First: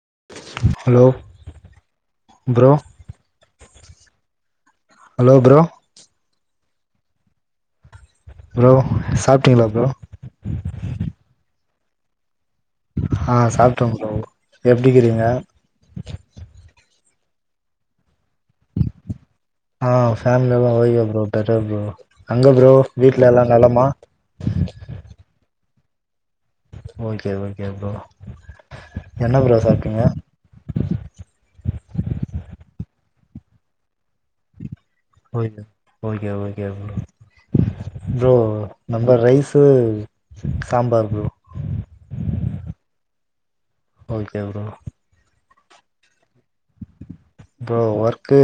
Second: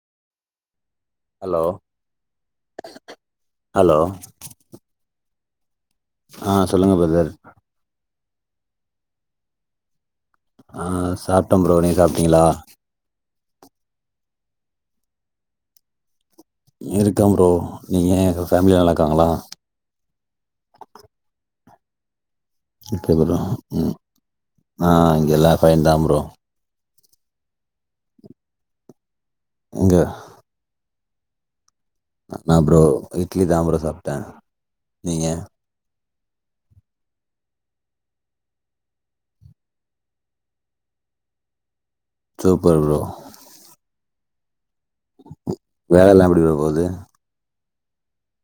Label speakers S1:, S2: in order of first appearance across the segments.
S1: [unintelligible]
S2: Hello
S1: bro
S2: hello
S1: hello bro
S2: ஆஹ் சொல்லுங்க brother
S1: bro சாப்பிட்டீங்களா ப்ரோ
S2: ஆஹ் சாப்ட்ட பரோ நீங்க சாப்ட்டீங்களா
S1: ஆ சாப்பிட்டோம் ப்ரோ எப்படிக்கிறீங்க
S2: இருக்கான் ப்ரோ நீங்க ஃபேமிலி நல்லா இருக்காங்களா
S1: ஆஹ் ஃபேமிலில ஓகே ப்ரோ டன் [inaudible] அங்க ப்ரோ
S2: ஓகே
S1: வீட்டுல
S2: ப்ரோ
S1: எல்லா நலமா
S2: ஃபைன்தா ப்ரோ
S1: ஓகே ஓகே ப்ரோ என்ன ப்ரோ
S2: இங்க
S1: சாப்டீங்க
S2: ஆமாம் ப்ரோ இட்லி தான் ப்ரோ சாப்டேன் நீங்க
S1: okay okay okay bro bro நம்ப rice sambar bro
S2: super bro
S1: okay bro
S2: வேலை எல்லாம் எப்படி ப்ரோ போகுது
S1: ப்ரோ ஒர்க்கு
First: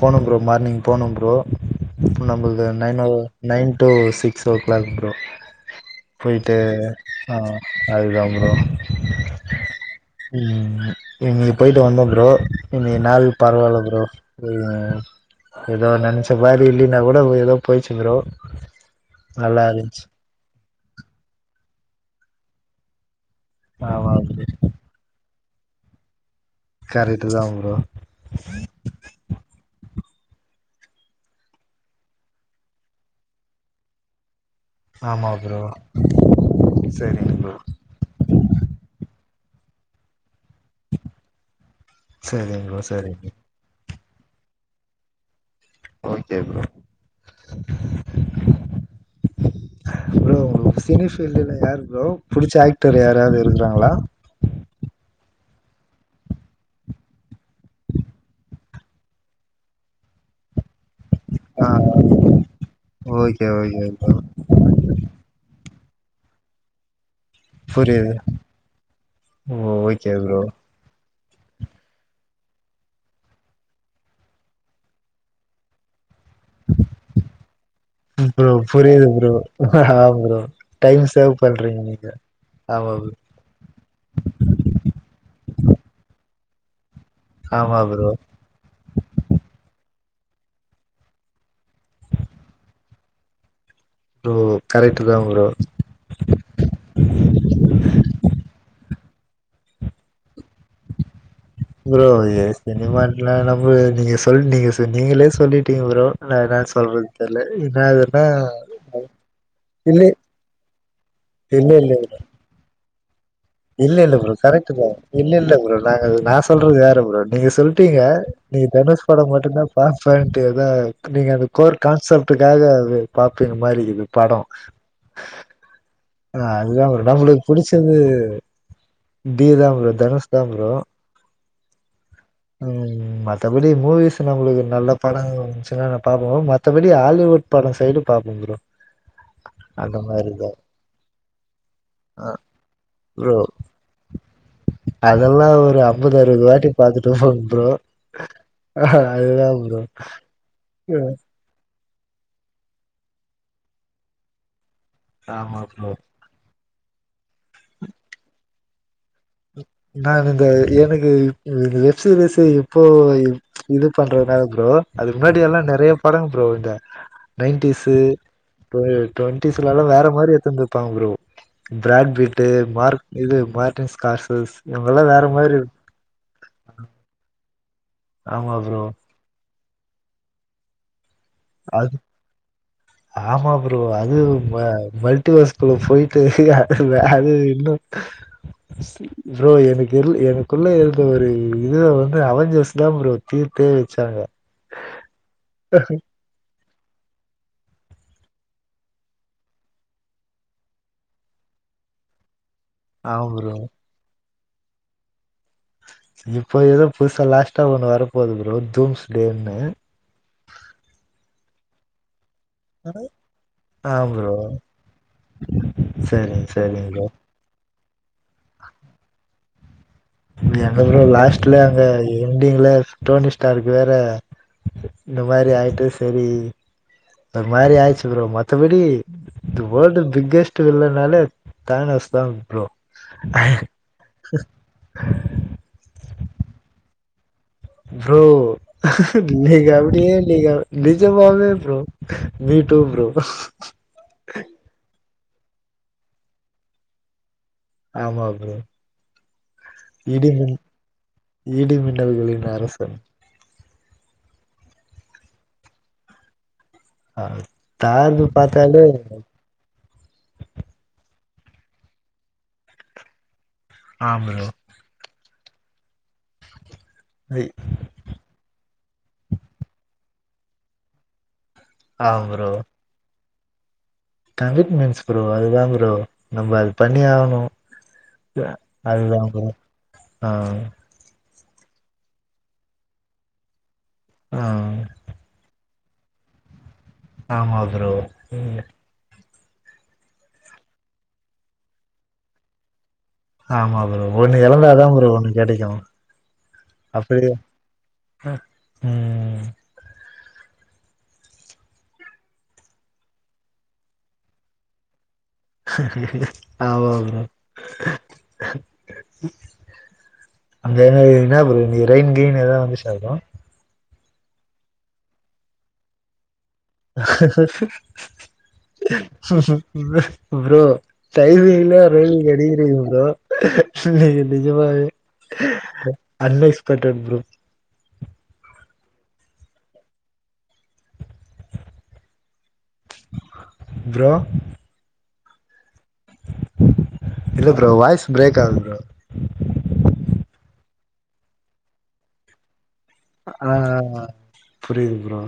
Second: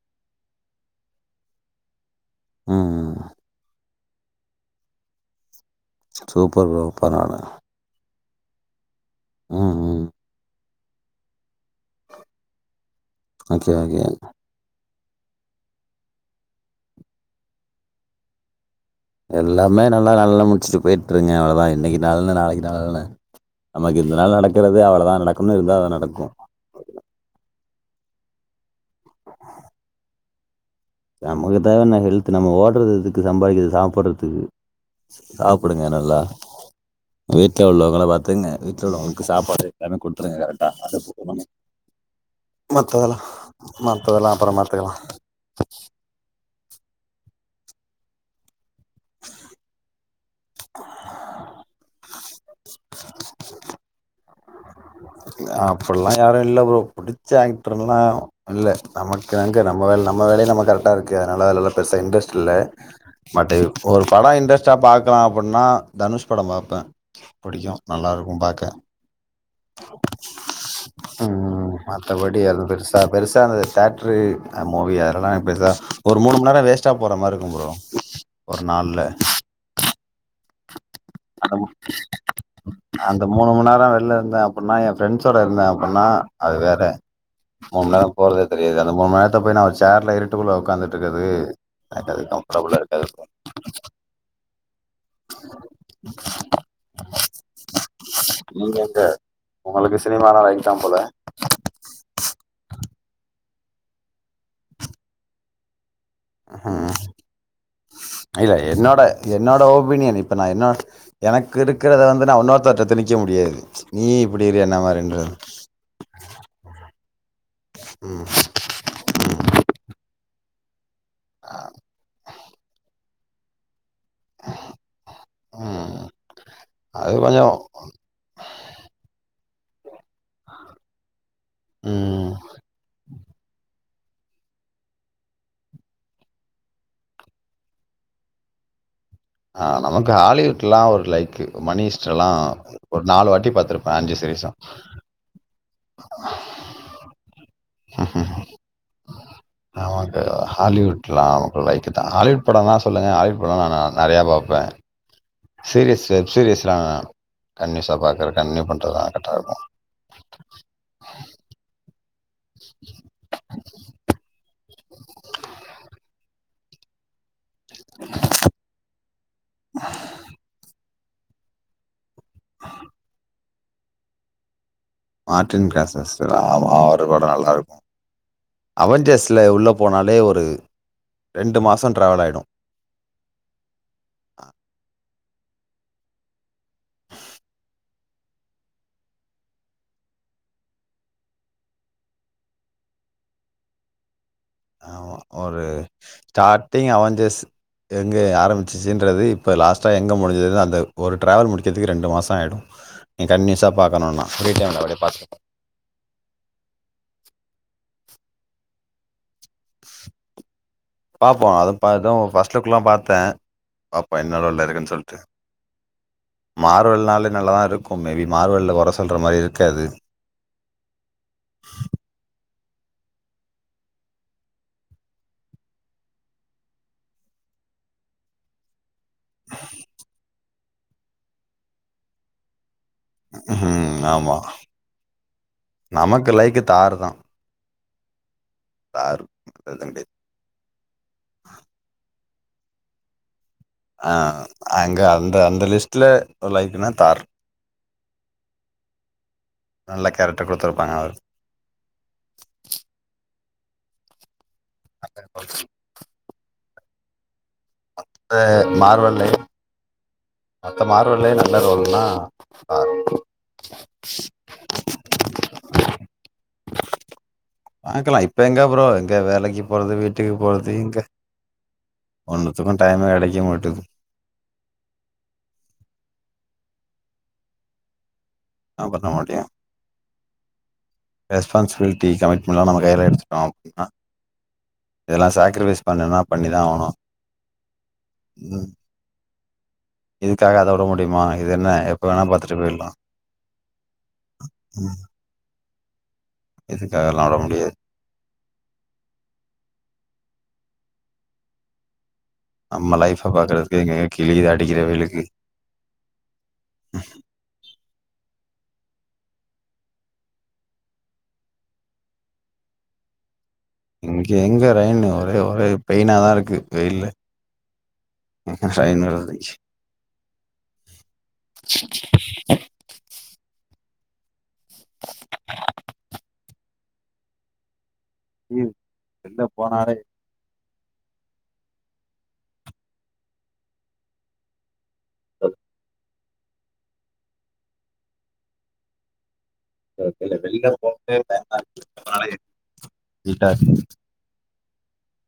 S1: போகணும் ப்ரோ மார்னிங் போகணும் ப்ரோ நம்மளு
S2: ம் ம்
S1: nine hour nine today six o'clock bro போயிட்டு
S2: சூப்பர் ப்ரோ பரவால்ல
S1: ஆஹ் அதுதம் ப்ரோ
S2: ம் ம்
S1: உம் இங்க கயிடு வந்தோம் ப்ரோ இல்யே நாள்
S2: ஓகே
S1: பரவாயில்ல
S2: ஓகே
S1: ப்ரோ வேல் ஏதோ நினைச்ச மாதிரி இல்லன்னா கூட ஏதோ போய்ச்சுப்றோ
S2: எல்லாமே நல்லா நல்ல முடிச்சிருக்கும் போயிட்டுருங்க அவ்வளோதான் இன்னைக்கு நளன்னு நாளைக்கு நாளன்னு நமக்கு
S1: ஆமா
S2: இந்தான
S1: ப்ரோ
S2: நடக்கிறது அவ்வளதான் நட உண்மையிலுமே இது தான் நடக்கும்
S1: கரைடு தாம் ப்ரோ
S2: நமக்குத் தேவை என்ன ஹெல்து நம்ம ஓடுறது எதுக்கு சம்பாதிக்கறத்கு சாப்பிடடுறதுக்கு
S1: ஆமா ப்ரோ
S2: சாப்பிடுங்க நல்லா
S1: சரிங்க ப்ரோ
S2: வீட்டுல உள்ளவங்கள பாத்துங்க வீட்டுல உள்ளவங்களுக்கு சாப்ப ல்லே கொடுத்துருங்க
S1: சரிங் ப்ரோ சரிங் ப்ரோ
S2: மத்ததெல்லாம் அப்புறம் பாத்துக்கலாம்
S1: சுடு கும் ப்ரோ சினி பீல்டுல யாரு ப்ரோ புடிச்ச ஆக்டர் யாராவது இருக்கிறாங்களா
S2: அப்படல்லாம் யாரும் இல்ல அம் புடிச்ச ஆக்டர்ல்லாம் இல்ல நமக்குங்க நம்ம நம்ம வேலைய நாம க இருக்கு அதனால
S1: ஆ
S2: அதலாம் பெருச இன்டரஸ்ட் இல்லை
S1: ஓகே
S2: பட்
S1: ஓகே
S2: ஒரு
S1: ப்ரோ
S2: படம் இன்டரெஸ்ட்டா பாக்கலாம் அப்டின்னா தனுஷ் படம் பார்ப்பேன் புடிக்கும் நல்லா இருக்கும் பாக்க
S1: ஓ ஓகே ப்ரோ
S2: உம் உம் மத்தபடி எதும் பெருசா -பெருசா அந்த தியேட்ரு மூவி அதெல்லா பெருசா ஒரு மூணு மணி நேரம் வேஸ்ட்டா போற மாரி இருக்கும் ப்ரோ
S1: ப்ரோ
S2: ஒரு நாள்ல
S1: புரியுது ப்ரோ ஆ ப்ரோ டைம் சேவ்
S2: அந்த
S1: பண்றீங்க நீங்க ஆமா ப்ரோ
S2: அந்த மூணு மணி நேர வெளில இருந்தே அப்டின்னா என் ஃப்ரெண்ட்ஸோட இருந்தே அப்டின்னா அது வேற
S1: ஆமா
S2: மூணு மணி
S1: ப்ரோ
S2: நேரோ போறதே தெரியாது அந்த மூணு மணி நேரத்த போய் நான் அந்த சேர்ல இருந் ட்டுக்குள்ள உக்காந்துட்டு இருக்றது எனக்கு அது கம்ஃபர்ட்டபுளா இருக்காது ப்ரோ
S1: [unintelligible] ப்ரோ
S2: நீங்க எங்க உங்களுக்கு சினிமான [inaudible] போல
S1: ப்ரோ ஏ சினிமாலாம் என்ன ப்ரோ நீங்க சொல் நீங்க செஞ் நீங்களே சொல்லிட்டீங்க ப்ரோ நா என்ன
S2: ஹம்
S1: சொல்றது தெர்ல என்னாதுன்னா
S2: இல்ல என்னோட- என்னோட
S1: இல்ல
S2: ஒபீனியன் இப்ப நான் என்னா எனக்கு
S1: இல்ல இல்ல
S2: இருக்கிறத
S1: ப்ரோ.
S2: வந்து நான் இன்னொருத்தர்ட்ட திணிக்
S1: இல்ல- இல்ல ப்ரோ கரெக்ட் ப்ரோ இல்ல- இல்ல ப்ரோ நாங்க நான் சொல்றது வேற ப்ரோ நீங்க சொல்ட்டீங்க நீங்க தனுஷ் படம் மட்டும்தா பாப்பேனு எத நீங்க அந்த கோர் கான்செப்டுக்காக அது [unintelligible] மாரி இருக்குது படோ
S2: ம்
S1: ஆஹ் அதுதா ப்ரோ
S2: அது
S1: நம்மளுக்கு
S2: கொஞ்சோ
S1: புடிச்சது தீதாம் ப்ரோ தனுஷ்தா ப்ரோ
S2: உம்
S1: உம் மத்தபடி மூவி செரி நம்மளுக்கு ஒரு நல்ல படோ வந்துச்சுனா நா பாப்பே ப்ரோ மத்தபடி ஹாலிவுட் படோ சைடு பாப்பே ப்ரோ
S2: ஆ
S1: அந்த
S2: நமக்கு
S1: மாரிதா
S2: ஹாலிவுட்லா ஒரு லைக் மணிஹெய்ஸ்ட்
S1: ஆ
S2: எல்லா ஒரு நாலு
S1: ப்ரோ
S2: வாட்டி பாத்திருப்பே அஞ்சு தேஷா
S1: அ அம்பது அறுவது வாட்டி பாத்துட்ட ப்ரோ ஆஹ் அதுதா ப்ரோ ஆ
S2: ஆ ஹாலிவுட் படம்னா சொல்லுங்க ஹாலிவுட் படம்லா நா நெறைய பாப்பே
S1: ஆமா ப்ரோ
S2: சீரீஸ் வெப் சீரீஸ் ஆ கண்ட்னியூஸா பாக்கறே கண்ட்னியூ பண் அதான்
S1: நானு இந்த எனக்கு [unintelligible] சீரியஸ் இப்போ இது பண்றதுனால ப்ரோ அதுக்கு முன்னாடி எல்லாம் நிறைய படம் ப்ரோ இந்த நைண்டிஸு ட்டுவண்டிஸு எல்லாரு வேற மாதிரி எடுத்திருந்துருப்பாங்க ப்ரோ [unintelligible] காசஸ்
S2: மார்ட்டின் காஸ்ஸ் ஆமா அவரு கூட நல்லா இருக்கும்
S1: ஆமா ப்ரோ
S2: அவஞ்சேர்ஸ்ல உள்ள போனாலே ஒரு மாசம்
S1: அது
S2: ட்ராவல் ஆயிடும்.
S1: ஆமா ப்ரோ அது வ க்குள்ள போயிட்டு அது அது இன்னும் ப்ரோ எனக்கு எனக்குள்ள இருந்த ஒரு இது வந்து அவஞ்சர்ஸ் தான் ப்ரோ தீர்த்தே வச்சாங்க அஹ
S2: ஸ்டார்டிங் அவஞ்சர்ஸ் எங்கே ஆரம்பிச்சுசுன்றது இப்போ லாஸ்ட்டா எங்கே முடிஞ்சது அந்த ஒரு டிராவல் முடிக்கிறதுக்கு ரெண்டு மாதம் ஆகிடும் நீ
S1: ஆமா ப்ரோ.
S2: கன்னிசா பார்க்கணும்னா [unintelligible]
S1: இப்ப ஏதோ புதுசா லாஸ்ட்டா ஒண்ணு வரப்போகுது ப்ரோ தூம்ஸ்ட்டே னு
S2: [unintelligible] வீட்டக்குலாம் பார்த்தேன்
S1: ஆ
S2: பாப்போ
S1: ப்ரோ.
S2: என்னதா உள்ள இருக்குன்னு சொல்லிட்டு
S1: சரிங்க, சரிங்க ப்ரோ.
S2: மார்வல்னாலே நல்லா தான் இருக்கும் மேபி மார்வலில் குற சொல்ற மாதிரி கது
S1: எங்க ப்ரோ லாஸ்ட்ல அங்க எண்டிங்ல டோனி ஸ்டார்க்கு வேற இந்த மாதிரி ஆயிடுச்சு சரி இந்த மாதிரி ஆயிச்சு ப்ரோ மத்தபடி தெ வேர்ல்டு் பிக்கெஸ்ட்டு வில்லைனாலே தானஸ் தான் ப்ரோ
S2: ஹம் ஆமா நமக்கு லைக்கு தாரு தான்
S1: ப்ரோ
S2: தார்
S1: நீங்க
S2: அது கிடையாது
S1: அப்டியே நீங்க நிஜமாவே ப்ரோ மீ டூ ப்ரோ
S2: ஆஹ் அங்க அன் அ அந்த லிஸ்ட்ல லைக்னா தார்
S1: ஆமா ப்ரோ
S2: நல்ல
S1: இடி
S2: கேரக்டர்
S1: மின்
S2: கொடுத்துருப்பாங்க அவர்
S1: இடி மின்னல்களின் அரசன்
S2: [inaudible]
S1: ஆஹ் தார்ந்து பார்த்தாலே
S2: அந்த மார்வெள்ளே நல்லா ரோல்னா ஆஹ்
S1: ஆம் ப்ரோ
S2: பாக்கலாம் இப்ப எங்க ப்ரோ எங்க வேலைக்கு போறது வீட்டுக்கு போறது இங்க
S1: ஆ ப்ரோ
S2: ஒன்னுத்துக்கும் டைம் இல்ல [unintelligible]
S1: கமிட்மெண்ட்ஸ் ப்ரோ அது தான் ப்ரோ நம்ம அது பண்ணி ஆகணும்
S2: என்ன
S1: அது
S2: பண்ண
S1: தான் ப்ரோ ஆ
S2: ரெஸ்பான்ஸ்பிலிட்டி கமிட்டிபண்ணாம நம் கையில் எடுத்துட்டோம் அப்பின்னா
S1: ஆ
S2: இதெல்லாம் சாக்கரிபேஸ் பண்ணனா பண்ணிதான் ஆகணும்
S1: ஆமா ப்ரோ
S2: ம். இதுக்காக அத விட முடியுமா இது என்ன எப்போவேணா பாத்துட்டு போயிடலாம்
S1: ஆமா ப்ரோ ஒண்ணு இழந்ததான்
S2: ம்.
S1: ப்ரோ ஒண்ணு கெடைக்கும்
S2: இதுக்காகலாம்
S1: அப்படியா
S2: விட முடியாது
S1: ம்
S2: நம்ம லைஃப் பாக்குறதுக்கு எங்க கிழிது அடிக்கிறவெய்யிளுக்கு
S1: ஆமா ப்ரோ அங்க என்ன ப்ரோ இரைன் கெயின் எதவது வந்துஷா ப்ரோ
S2: இங்க எங்க இரைனு ஒரே ஒரே போய்னதான் இருக்கு ரெயின் வருது
S1: ப்ரோ டைமிங்கில ரிலிங் கடிக்கிரிங்கா ப்ரோ நீ நிஜமாவே அட்வைஸ் பண்ற ப்ரோ
S2: ம் எங்க போனாரே
S1: ப்ரோ
S2: ஹ
S1: இல்ல ப்ரோ வாய்ஸ் பிரேக் ஆகுது ப்ரோ
S2: க வெளில போயினே இருந்த [inaudible]
S1: ஆஹஹ புரியுது ப்ரோ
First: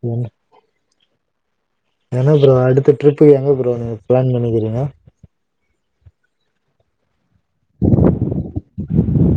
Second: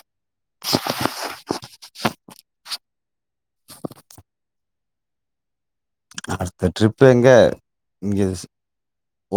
S1: உ
S2: [unintelligible]
S1: என்னா ப்ரோ அடுத்த ட்ரிப்பு எங்க ப்ரோ எங்கனு பிளான்பண்ணிக்கிறீங்க
S2: அடுத்த டிரிப்பு எங்க இங்க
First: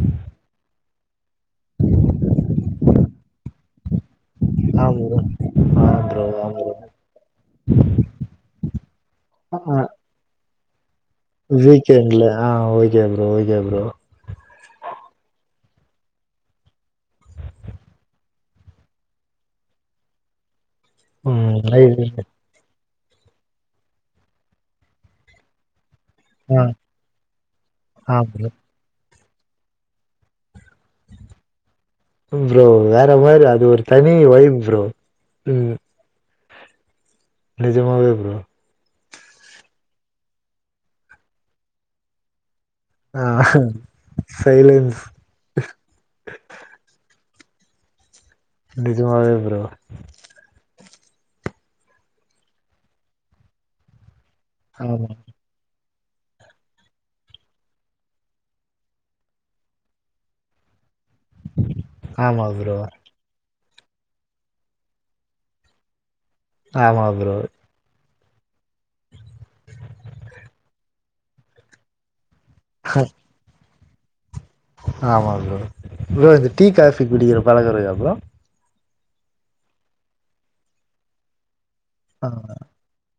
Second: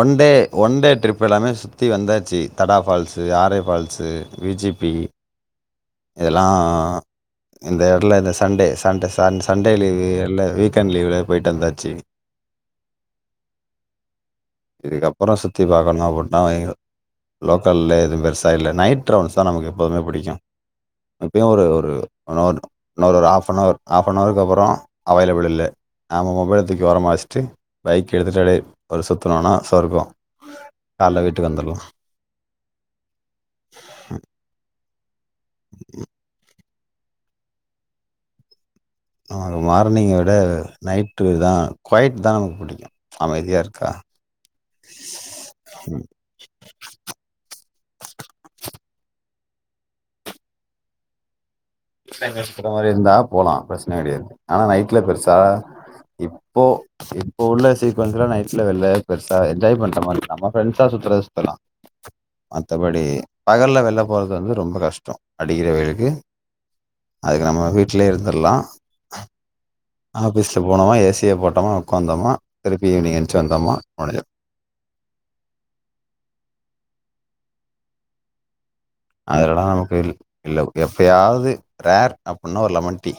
S2: ஒன்டே ஒன்டே ட்ரிப் இப்போ எல்லாமே சுத்தி வந்தாச்சு தடா ஃபால்சு ஆரை ஃபால்சு வி ஜி
S1: ஆ
S2: பி
S1: ப்ரோ ஆ ப்ரோ ஆ
S2: இதெல்லாம்
S1: ப்ரோ
S2: இந்த இடல இந்த சண்டே சண்ட சண்டே
S1: ஆ
S2: ல வீக்
S1: வீக்கெண்ட்ல ஆஹ ஓகே ப்ரோ ஓகே ப்ரோ
S2: இதுக்கப்புறம் சுற்றி பாக்கணும் நா ஒரு நாலயிடும் லோக்கலே எதுவும் பெருசாக இல்ல நைட் ரவுண்டஸ் தான் நமக்கு எப்போதுமே பிடிக்கும் இப்பயும்
S1: ம்
S2: ஒரு ஒரு
S1: ரைட்
S2: ஒன்ரு இன்னொரு ஒரு ஹாஃப்ஹவர் ஹாஃப் நவருக்கு அப்புறம் அவைலபிள் இல்லை நாம்மா
S1: ஆ
S2: மொபைலத் தூக்கி ஓரமா வச்சிட்டு பைக்
S1: ஆ ப்ரோ
S2: எடுத்துஅப்டே சுத்துனான சொர்கம்
S1: ம் ப்ரோ வேற மாரி அது ஒரு தனி வைப் ப்ரோ உம் நிஜமாவே ப்ரோ
S2: நமக்கு மார்னிங்க விட நைட்டுதா கொய்ட்தா நமக்கு பிடிக்
S1: ஆஹ் சைலன்ஸ்
S2: ம்
S1: நிஜமாவே ப்ரோ
S2: [unintelligible] இருந்தா போலா பிரச்சன கெடையாது ஆனா நைட்ல
S1: ஆமா
S2: பெருசா இப்போ இப்ப உள்ள சீக்வன்ஸ்ல நைட்ஸ்ல வெள்ள பெருசா என்ஜாய் பண்ற மாரி இல்ல நம்ம ஃபிரண்ட்ஸா சுத்தறது இப்பல்லா
S1: ஆமா ப்ரோ
S2: மத்தபடி பகல்ல வெள்ள போறது வந்து ரொம்ப கஷ்டோ அடிக்கிற வெயிலுக்கு
S1: ஆமா ப்ரோ
S2: அதுக்கு நம்ம வீட்லயே இருந் அதெல்லா ஆஃபீஸ்ல போனம்னா ஏஸ் டிவி போட்டமா உக்காந்தமா திருப்பி இனி எந்த்ச்சு வந்தம்னா [unintelligible]
S1: ஆமா ப்ரோ ப்ரோ இந்த டீ காஃபி குடிக்கிற பழக்கோ இருக்கா ப்ரோ
S2: அதல்லா நமக்கு இல் இல்ல எப்பயாவது ரேர்
S1: ஆஹ்
S2: அப்புட்னா ஒரு லெமன் டீ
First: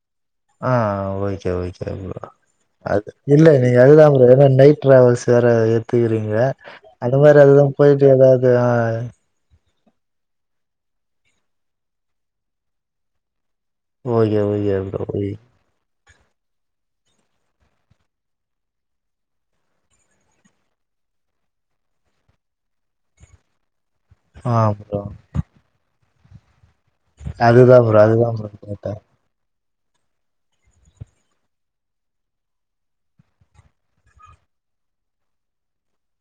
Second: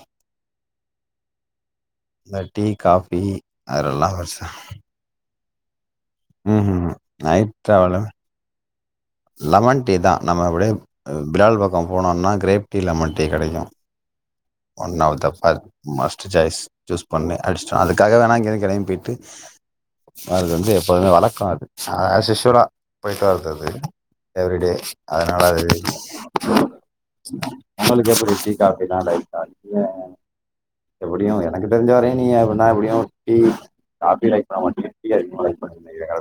S1: ஆஹ் ஓகே ஓகே ப்ரோ
S2: இந்த டீ
S1: அது
S2: காஃபி
S1: இல்ல நீங்க அதுதா
S2: அதெல்லா
S1: ப்ரோ
S2: பெருசா
S1: ஏன்னா நைட் டிராவல்ஸ் வேற இத் பாத்துக்குறீங்க
S2: ம்ஹூம்
S1: அந்த மாரி
S2: நைட்
S1: அததுஎல்லாம்
S2: ட்ராவலு
S1: போயிட்டு ஏதாவது
S2: லெமன் டீ தான் நம்ம அப்டியே பிரேயில் பக்கம் போனோம்னா கிரேப் டீ லெமன் டீ கெடைக்கும்
S1: ஓகே ஓகே
S2: ஒன்
S1: ப்ரோ
S2: ஆப்
S1: ஓகே
S2: தஸ் மஸ் ஜாய்ஸ்ட் சூஸ் பண்ணு அடிச்சட்டோம் அதுக்காக வேணா இங்கேயந்கிளையையும் போயி்டட்டு அது வந்து எப்போதுமே வளர்க்கம் அது அதது அசுஷூலா போயிட்டு வருதுது
S1: ஆ
S2: எவரி டே
S1: ப்ரோ
S2: அதனால அதுனால அது [unintelligible]
S1: அதுதா ப்ரோ
S2: நாலு
S1: அதுதா
S2: போப்பர்
S1: ப்ரோ கேட்டே
S2: [inaudible] [inaudible] [inaudible] எப்டியும் எனக்கு தெரிஞ்ச வரையும் நீப்படின்னா எப்டியும் டி காபி ரை பண்ண மாட்டிங்க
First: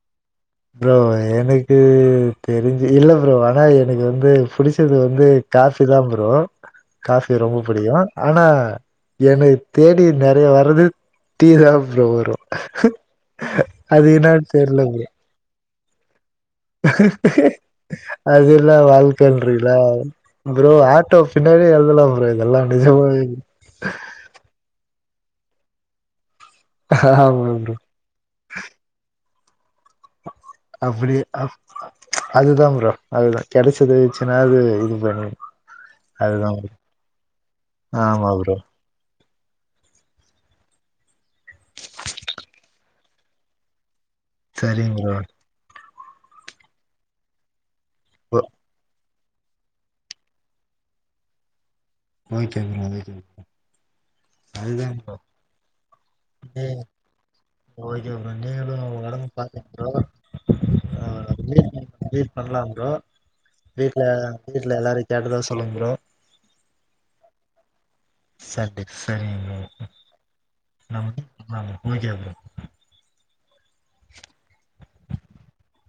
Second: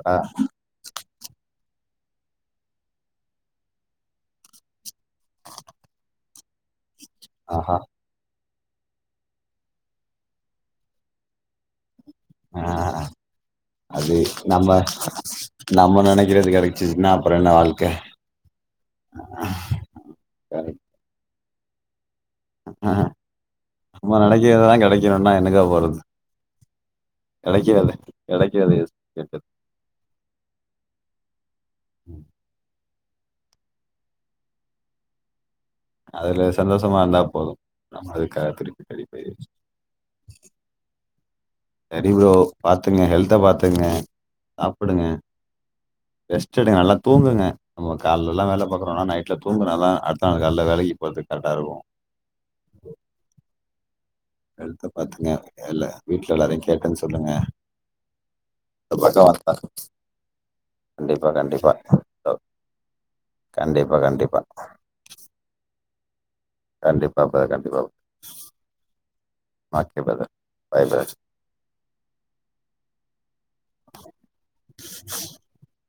S1: ப்ரோ எனக்கு அது தெரிஞ்சு இல்ல ப்ரோ ஆனா எனக்கு வந்து புடிச் புடிச்சது வந்து காபி தான் ப்ரோ [inaudible] காபி ரொம்ப
S2: ஆஹா
S1: பிடிக்கும் ஆனா என்னைய தேடி நெறைய வரது தீ [inaudible] அழவ வரும்
S2: ஆ
S1: அது என்னு தெரியல ப்ரோ
S2: நம நனக்கு
S1: [inaudible] அததுல்லாம் வாழ்க்கல்றங்களா ப்ரோ ஆட்டோ பின்டி எதுல்லாம் [inaudible] எல்லாம் டிச போயி
S2: ணும்ன்னா எனக்கா போராது
S1: ஆமா ப்ரோ
S2: கெடைக்கது கெடைக்கது கேட்டது
S1: அப்டி அப் அதுதான் ஃரோ அதுதான் கிடைச்சதச்சுன்னா அது இது பண்ணி
S2: அதுல
S1: அதுதா ப்ரோ
S2: சந்தோஷமா இருந்தா போதும் நம்ம
S1: ஆமா
S2: அதுக்கு
S1: ப்ரோ
S2: திருப்பி [inaudible] [unintelligible] நீங்க ஹெல்த பாத்துங்க சாப்புடுங்க
S1: செரிங்கா ப்ரோ
S2: ரெஸ்ட் எடுங்க நல்லா தூங்குங்க நம
S1: ஓ
S2: காலாம் வேல பாக்கறோனா நைட் இப்ப தூங்குனாதா அடுத்த நாள் வேலகி அடுத்த நாள் கால்ல போகரதுக்கு கரெக்டாக இருக்கும்
S1: [inaudible] நீ ஓகே
S2: ஹெல்த்த பாத்துங்க இல்ல வீட்ல எல்லாரையு கேட்டேன்னு சொல்லுங்க
S1: ப்ரோ நீங்களும்
S2: இந்த பக்கோ
S1: உடம்பு
S2: வந்தா
S1: பாத்துங்க ப்ரோ
S2: கண்டிப்பா கண்டிப்பா
S1: வீ் பண்ணலாம்ரோம்
S2: கண்டிப்பா
S1: வீடல
S2: கண்டிப்பா
S1: வீட்டுல எல்லாரும் கேட்டுதான் சொல்ல ஹலோ
S2: கண்டிப்பாப்ப கண்டிப்பா
S1: செரி செரிங்க
S2: okay brother bye
S1: bro
S2: brother
S1: okay bro
S2: [inaudible]